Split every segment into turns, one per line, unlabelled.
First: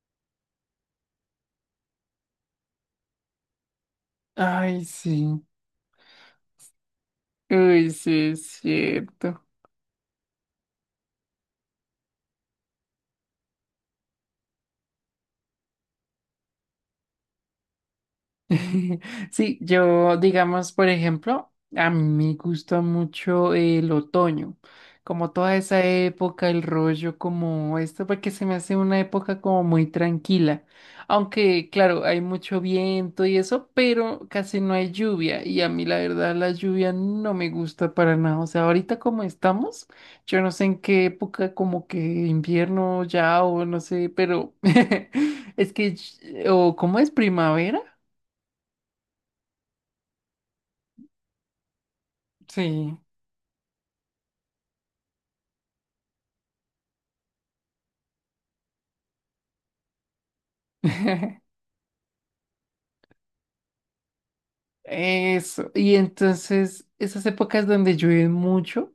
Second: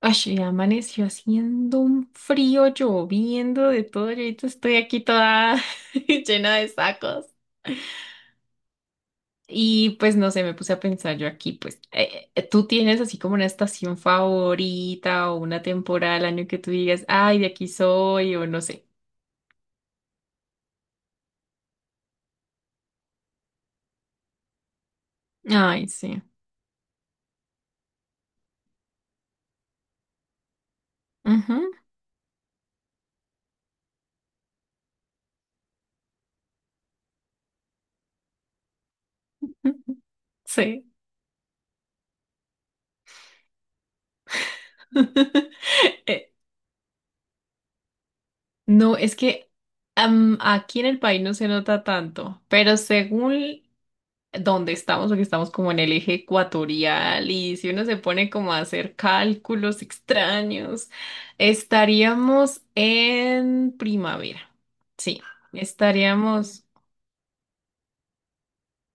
Ay, y amaneció haciendo un frío, lloviendo de todo. Yo ahorita estoy
Ay,
aquí
sí.
toda llena de sacos.
Uy, sí, es cierto.
Y pues no sé, me puse a pensar yo aquí, pues, ¿tú tienes así como una estación favorita o una temporada del año que tú digas, ay, de aquí soy o no sé?
Sí, yo, digamos, por ejemplo, a mí me gusta mucho el otoño, como toda esa
Ay, sí.
época, el rollo como esto, porque se me hace una época como muy tranquila. Aunque,
Ujú,
claro, hay mucho viento y eso, pero casi no hay lluvia. Y a mí, la verdad, la lluvia no me gusta para nada. O sea, ahorita como estamos,
ujú.
yo no sé en
Sí.
qué época, como que invierno ya o no sé, pero es que,
Eh,
o ¿cómo es primavera?
No, es que aquí en el país no se nota tanto, pero
Sí,
según donde estamos, porque estamos como en el eje ecuatorial y si uno se pone como a hacer cálculos extraños, estaríamos en primavera. Sí,
eso. Y
estaríamos.
entonces esas épocas donde llueve mucho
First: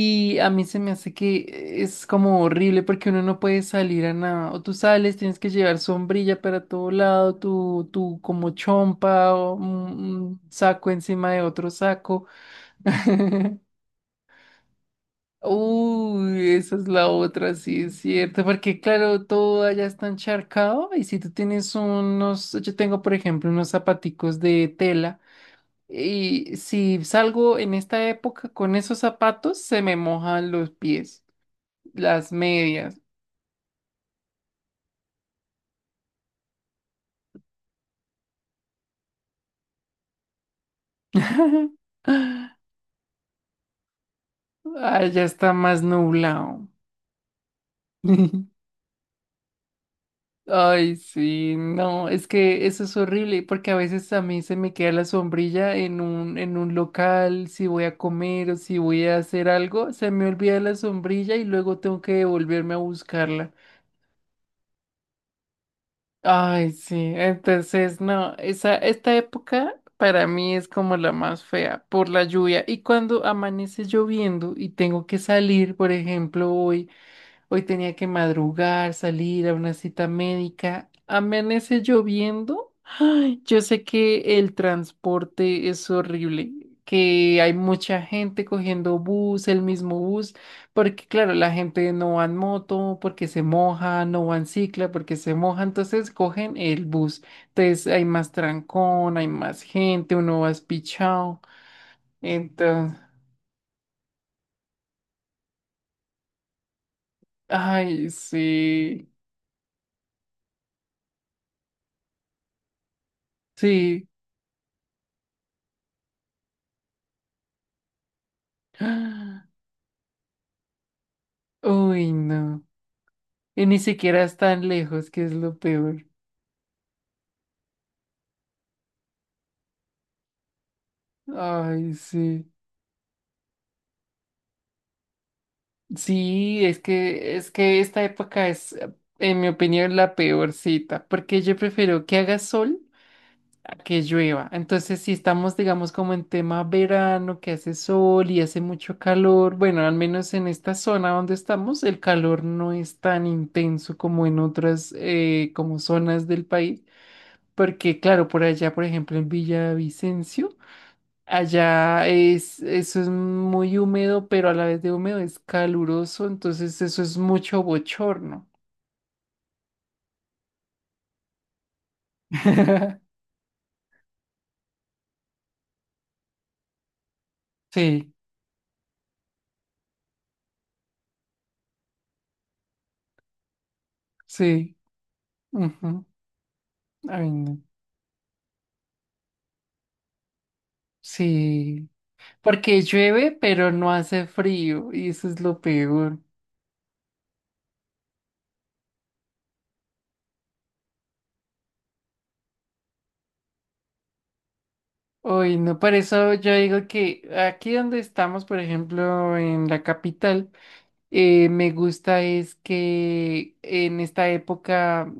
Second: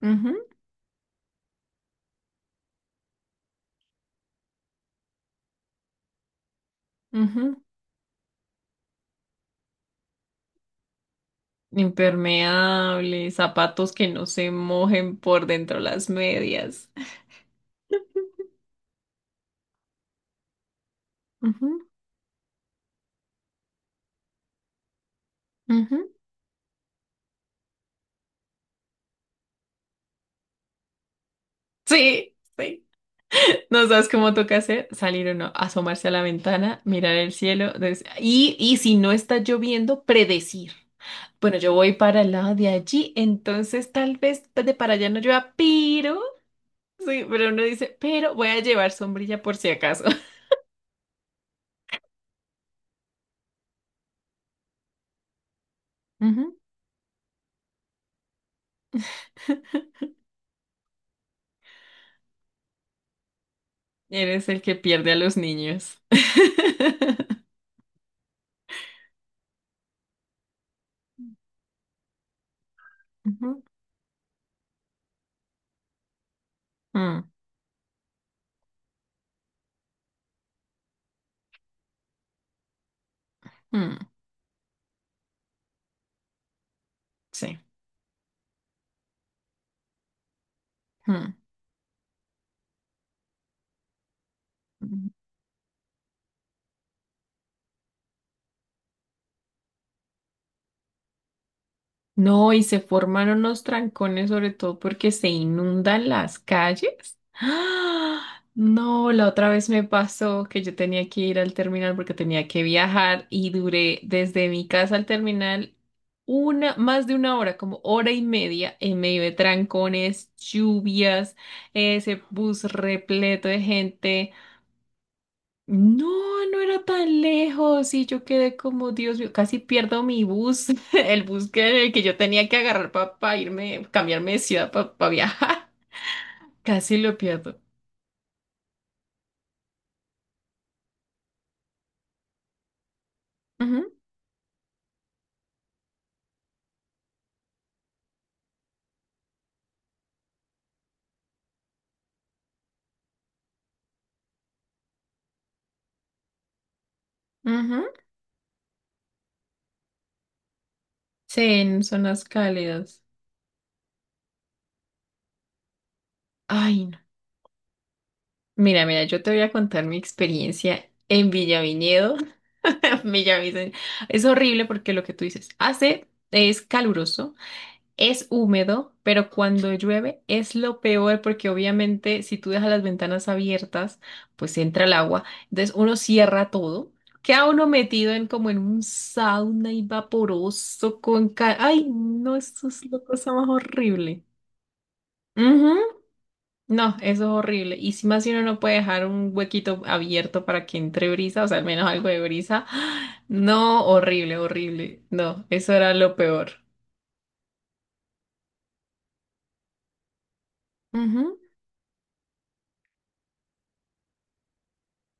Ujú,
a mí se me hace que es como horrible porque uno no puede salir a nada. O tú sales, tienes que llevar sombrilla para todo lado,
ujú.
tu como chompa o un saco encima de otro saco.
Impermeables, zapatos que no se mojen por dentro las
Uy, esa es
medias.
la otra, sí, es cierto, porque claro, todo allá está encharcado y si tú
Ujú,
tienes unos, yo tengo por ejemplo unos zapaticos de tela.
ujú.
Y si salgo en esta época con esos zapatos, se me mojan los pies, las
Sí, sí.
medias.
No sabes cómo toca hacer, salir o no, asomarse a la ventana, mirar el cielo, y si no está lloviendo, predecir. Bueno, yo voy para el lado de allí, entonces tal vez de para
Ah,
allá no
ya
llueva,
está más
pero,
nublado.
sí, pero uno dice, pero voy a llevar sombrilla por si acaso.
Ay, sí, no, es que eso es horrible, porque a veces a mí se me queda la sombrilla en un,
Ujú.
en un local, si voy a comer o si voy a hacer algo, se me olvida la sombrilla y luego tengo que devolverme a buscarla.
Eres el que pierde a los niños.
Ay, sí, entonces no, esta época para mí es como la más fea por la lluvia. Y cuando
Ujú.
amanece lloviendo y tengo que salir, por ejemplo, hoy.
Mm,
Hoy tenía que madrugar, salir a una cita médica. Amanece lloviendo. Ay, yo sé
mm,
que el transporte es horrible, que hay
sí.
mucha gente cogiendo bus, el mismo bus, porque
Mm.
claro, la gente no va en moto porque se moja, no va en cicla
Mm.
porque se moja, entonces cogen el bus. Entonces hay más trancón, hay más gente, uno va espichado.
No, y se
Entonces,
formaron los trancones, sobre todo porque se inundan las calles.
ay,
¡Ah!
sí,
No, la otra vez me pasó que yo tenía que ir al terminal porque tenía que viajar y duré
sí.
desde mi casa al terminal una, más de una hora, como hora y media, en medio de trancones, lluvias,
Uy,
ese bus
no.
repleto de
Y ni siquiera
gente.
es tan lejos, que es lo
No,
peor.
no era tan lejos y yo quedé como, Dios mío, casi pierdo mi bus, el bus
Ay,
que yo
sí.
tenía que agarrar para irme, cambiarme de ciudad para viajar.
Sí, es
Casi lo
que, es
pierdo.
que esta época es, en mi opinión, la peor cita, porque yo prefiero que haga sol a
Ujú,
que llueva. Entonces, si estamos, digamos, como en tema verano, que hace sol y hace mucho calor, bueno, al menos en esta zona donde estamos, el calor no es tan intenso como en otras, como zonas del país,
ujú.
porque claro, por allá, por ejemplo, en Villavicencio.
Sí, en
Allá
zonas
es, eso
cálidas.
es muy húmedo, pero a la vez de húmedo es caluroso, entonces
Ay, no.
eso es mucho bochorno.
Mira, mira, yo te voy a contar mi experiencia en Villaviñedo. Villavicencio. Es horrible porque lo que tú dices hace es caluroso.
Sí,
Es húmedo, pero cuando llueve es lo peor porque obviamente si tú dejas las ventanas abiertas, pues
sí.
entra el agua. Entonces uno
Ujú.
cierra todo,
Ay,
queda
no.
uno metido en como en un sauna y vaporoso con... Ay,
Sí.
no, eso
Porque
es la
llueve,
cosa más
pero no
horrible.
hace frío, y eso es lo
Ujú.
peor.
No, eso es horrible. Y si más si uno no puede dejar un huequito abierto para que entre brisa, o sea, al menos algo de brisa. No, horrible, horrible. No,
Uy,
eso
no,
era
por
lo
eso
peor.
yo digo que aquí donde estamos, por ejemplo, en la capital, me gusta es que en esta época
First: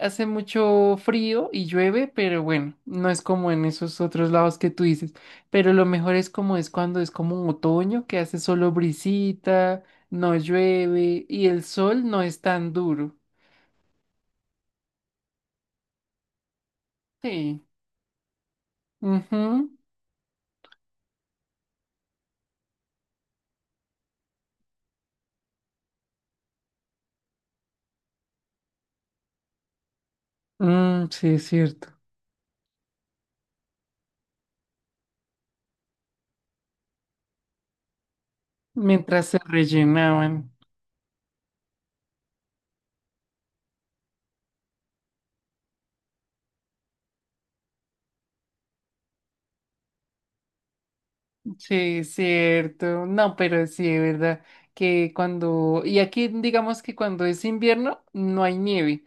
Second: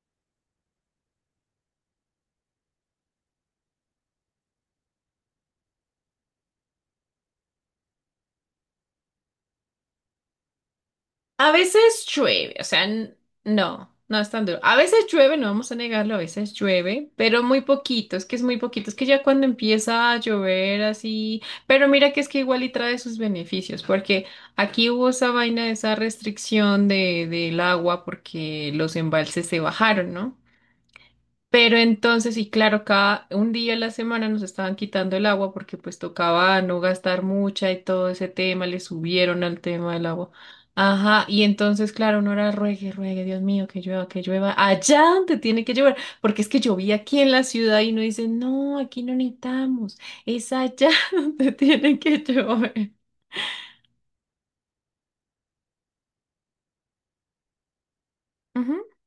hace mucho frío y llueve, pero bueno, no es como en esos otros lados que tú dices. Pero lo mejor es como es cuando es como un otoño, que hace solo brisita, no llueve y
A
el
veces
sol no es
llueve, o
tan
sea,
duro.
no, no es tan duro. A veces llueve, no vamos a negarlo, a veces llueve, pero muy
Sí.
poquito, es que es muy poquito, es que ya cuando
Ujú.
empieza a llover así, pero mira que es que igual y trae sus beneficios, porque aquí hubo esa vaina, esa restricción de, del agua porque los embalses se bajaron, ¿no?
Mm, sí, es
Pero
cierto.
entonces, y claro, cada un día a la semana nos estaban quitando el agua porque pues tocaba no gastar mucha y todo ese tema, le
Mientras se
subieron al tema del agua.
rellenaban.
Ajá, y entonces, claro, uno era ruegue, ruegue, Dios mío, que llueva, allá donde tiene que llover, porque es que llovía aquí en la ciudad y uno dice, no, aquí no necesitamos, es allá donde tiene
Sí, es
que llover.
cierto. No, pero sí, es verdad que cuando, y aquí digamos que cuando es invierno no hay
Ujú.
nieve.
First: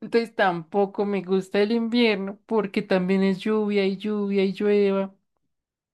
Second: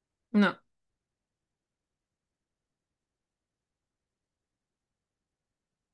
Entonces
No.
tampoco me gusta el invierno porque también es lluvia y lluvia y llueva,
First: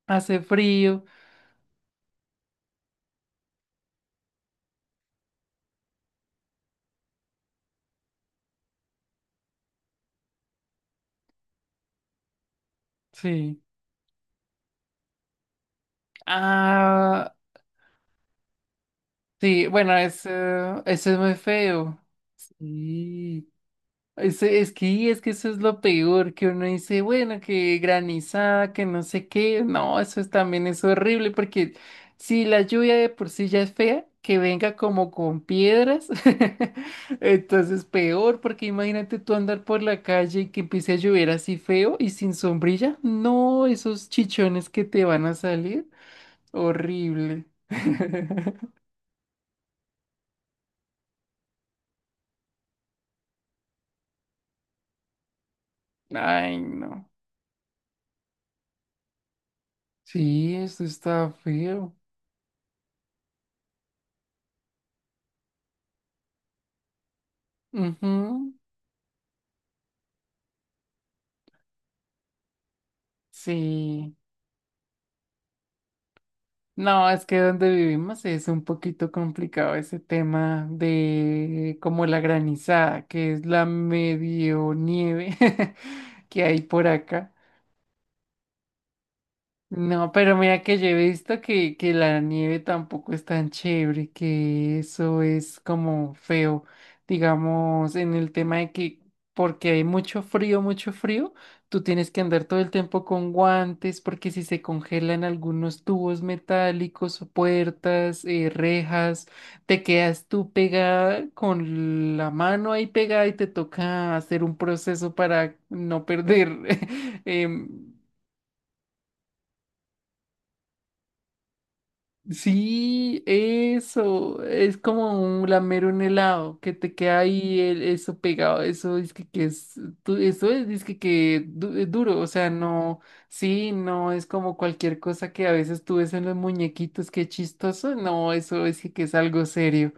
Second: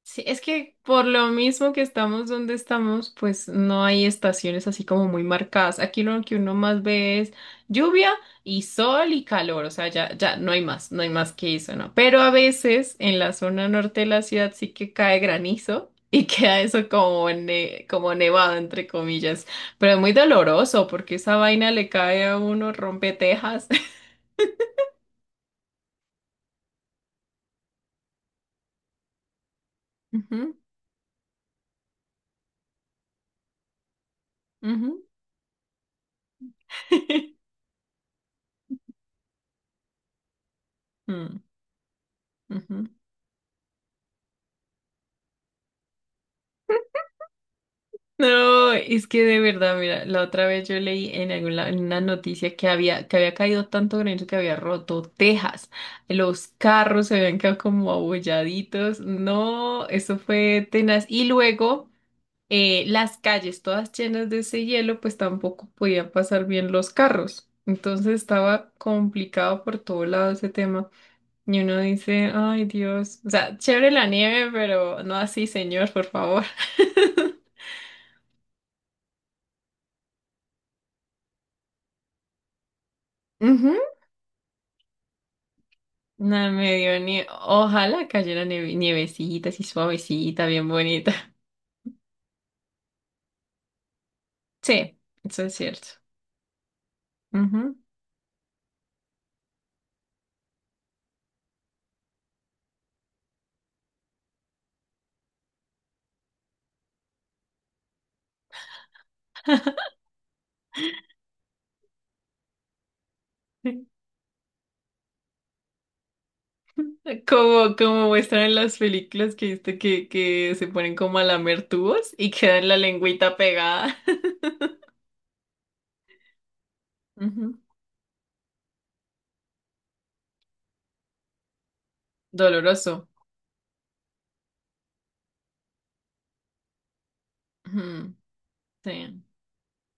Sí, es
hace
que
frío.
por lo mismo que estamos donde estamos, pues no hay estaciones así como muy marcadas. Aquí lo que uno más ve es lluvia y sol y calor, o sea, ya, ya no hay más, no hay más que eso, ¿no? Pero a veces en la
Sí.
zona norte de la ciudad sí que cae granizo y queda eso como,
Ah,
como nevado, entre comillas,
sí,
pero
bueno,
es muy
eso,
doloroso
eso
porque
es muy
esa vaina le
feo.
cae a uno, rompe
Sí.
tejas.
Es, es que eso es lo peor, que uno dice, bueno, que granizada, que no sé qué. No, eso es,
Ujú,
también es horrible, porque si la lluvia de por sí ya es fea, que venga
ujú.
como con piedras, entonces peor, porque imagínate tú andar por la calle y que empiece a llover
Mm,
así feo y sin
ujú.
sombrilla. No, esos chichones que te van a salir, horrible.
No, es que de verdad, mira, la otra vez yo leí en alguna en una noticia que había caído tanto granizo que había roto tejas, los
Ay,
carros
no.
se habían quedado como abolladitos, no, eso
Sí,
fue
eso
tenaz. Y
está
luego
feo.
las calles todas llenas de ese hielo, pues tampoco podían pasar bien los carros. Entonces
Ujú.
estaba complicado por todo lado ese tema. Y uno dice, ay Dios, o sea, chévere la
Sí.
nieve, pero no así, señor, por favor.
No, es que donde vivimos es un poquito complicado ese tema de como la granizada, que es la medio nieve que
No
hay
me
por
dio ni...
acá.
Ojalá cayera nievecita, así
No, pero
suavecita,
mira
bien
que yo he
bonita.
visto que, la nieve tampoco es tan chévere, que
Sí,
eso
eso es
es
cierto.
como feo,
Ujú.
digamos, en el tema de que porque hay mucho frío, tú tienes que andar todo el tiempo con guantes, porque si se congelan algunos tubos metálicos, o puertas, rejas, te quedas tú pegada con la mano ahí pegada y te toca hacer un proceso para no perder. em,
Como, como muestran en las películas que viste que se ponen como a lamer tubos y quedan la
Sí,
lengüita pegada.
eso, es como un lamer un helado, que te queda
Ujú.
ahí eso pegado, eso es que, es, eso es dizque que es duro, o sea, no,
Doloroso.
sí, no es como cualquier cosa que a veces tú ves en los muñequitos, qué chistoso,
Ujú.
no, eso es que es
Sí.
algo serio.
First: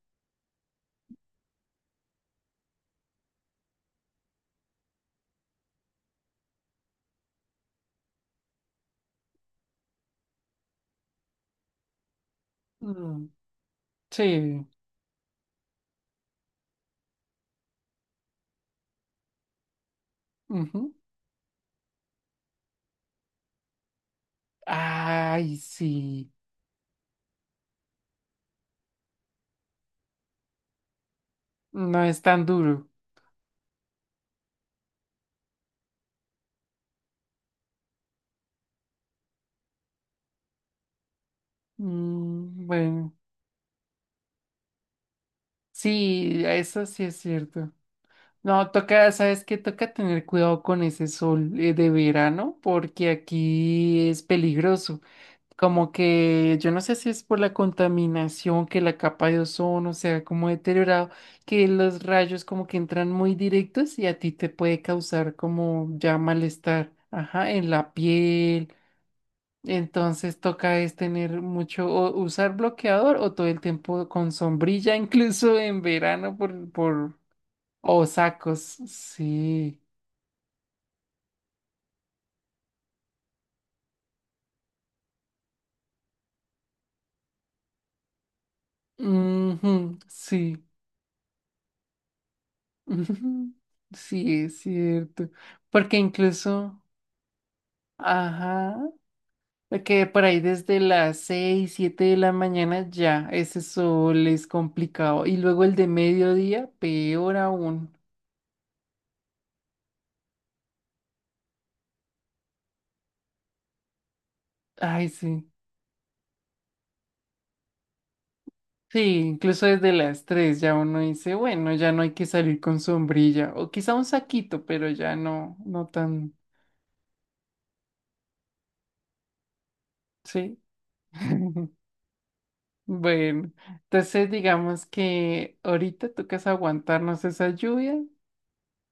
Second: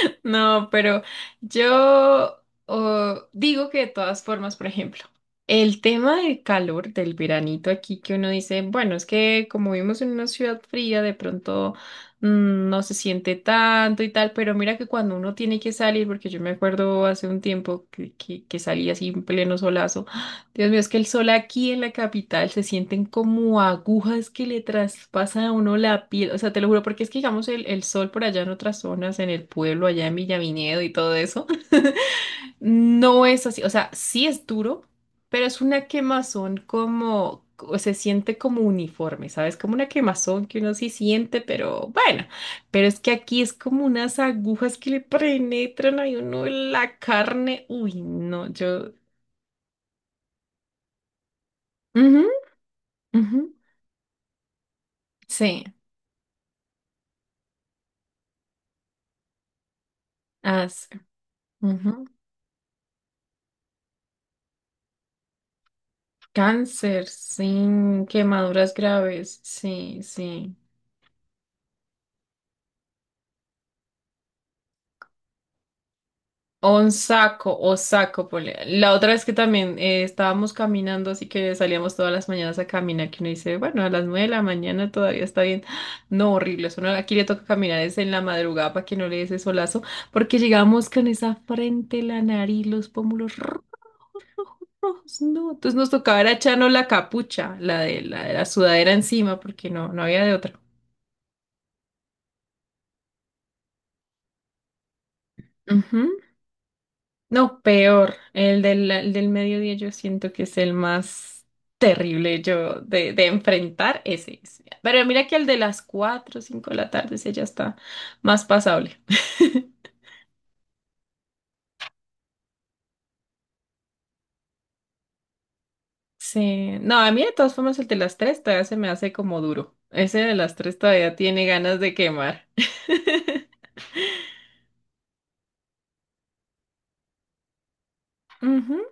No, pero yo digo que de todas formas, por ejemplo, el tema del calor, del veranito aquí, que uno dice, bueno, es que como vivimos en una ciudad fría, de pronto no se
Mm,
siente tanto y tal, pero
sí,
mira que cuando uno tiene que salir, porque yo me acuerdo hace un tiempo que salí así en pleno solazo. Dios mío, es
ujú.
que el sol aquí en la capital se sienten como agujas que le traspasan a
Ay,
uno la piel.
sí,
O sea, te lo juro, porque es que digamos el sol por allá en otras zonas, en el pueblo, allá en Villavinedo y todo eso,
no es tan duro.
no es así. O sea, sí es duro, pero es una quemazón como, o se siente como uniforme, ¿sabes? Como una quemazón que uno sí siente, pero bueno.
Mm,
Pero es que
bueno,
aquí es como unas agujas que le penetran a
sí,
uno en
eso
la
sí es
carne.
cierto.
Uy, no,
No,
yo.
toca, ¿sabes qué? Toca tener cuidado con ese sol de
Ujú,
verano porque
ujú.
aquí es peligroso.
Sí,
Como que yo no sé si es por la contaminación, que la capa de ozono se ha como
as,
deteriorado, que los
ujú.
rayos como que entran muy directos y a ti te puede causar como ya malestar,
Cáncer,
ajá, en la
sin quemaduras
piel.
graves, sí,
Entonces
sí.
toca es tener mucho, o usar bloqueador o todo el tiempo con sombrilla, incluso en verano por,
Onsaco o
o
saco, ponle.
sacos,
La otra vez que también
sí.
estábamos caminando, así que salíamos todas las mañanas a caminar, que uno dice, bueno, a las 9 de la mañana todavía está bien. No, horrible, eso no, aquí le toca caminar es en la madrugada para que no le dé ese solazo,
Ujú,
porque
sí.
llegamos con esa frente, la nariz, los pómulos
Ujú.
rojos,
Sí, es cierto.
no. Entonces nos
Porque
tocaba era echarnos
incluso,
la capucha, la de la, de la
ajá,
sudadera encima, porque no, no
que
había
por
de
ahí
otra.
desde las 6 7 de la mañana ya ese sol es complicado. Y luego el de
Ujú.
mediodía, peor
No,
aún.
peor. El del mediodía yo siento que es el más terrible yo de enfrentar ese, ese. Pero
Ay,
mira que
sí.
el de las cuatro o 5 de la tarde, ese ya está más pasable.
Sí, incluso desde las tres ya uno dice, bueno, ya no hay que salir con sombrilla. O quizá un saquito, pero ya no, no tan,
Sí. No, a mí de todas formas el de las 3 todavía se me hace como duro. Ese de las
sí.
3 todavía tiene ganas de quemar.
Bueno, entonces digamos que ahorita tocas aguantarnos esa lluvia
Ujú.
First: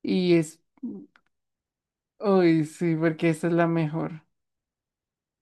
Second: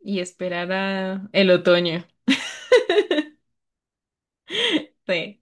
Y
y es,
esperar a el otoño.
uy, sí, porque esa es la mejor.
Sí.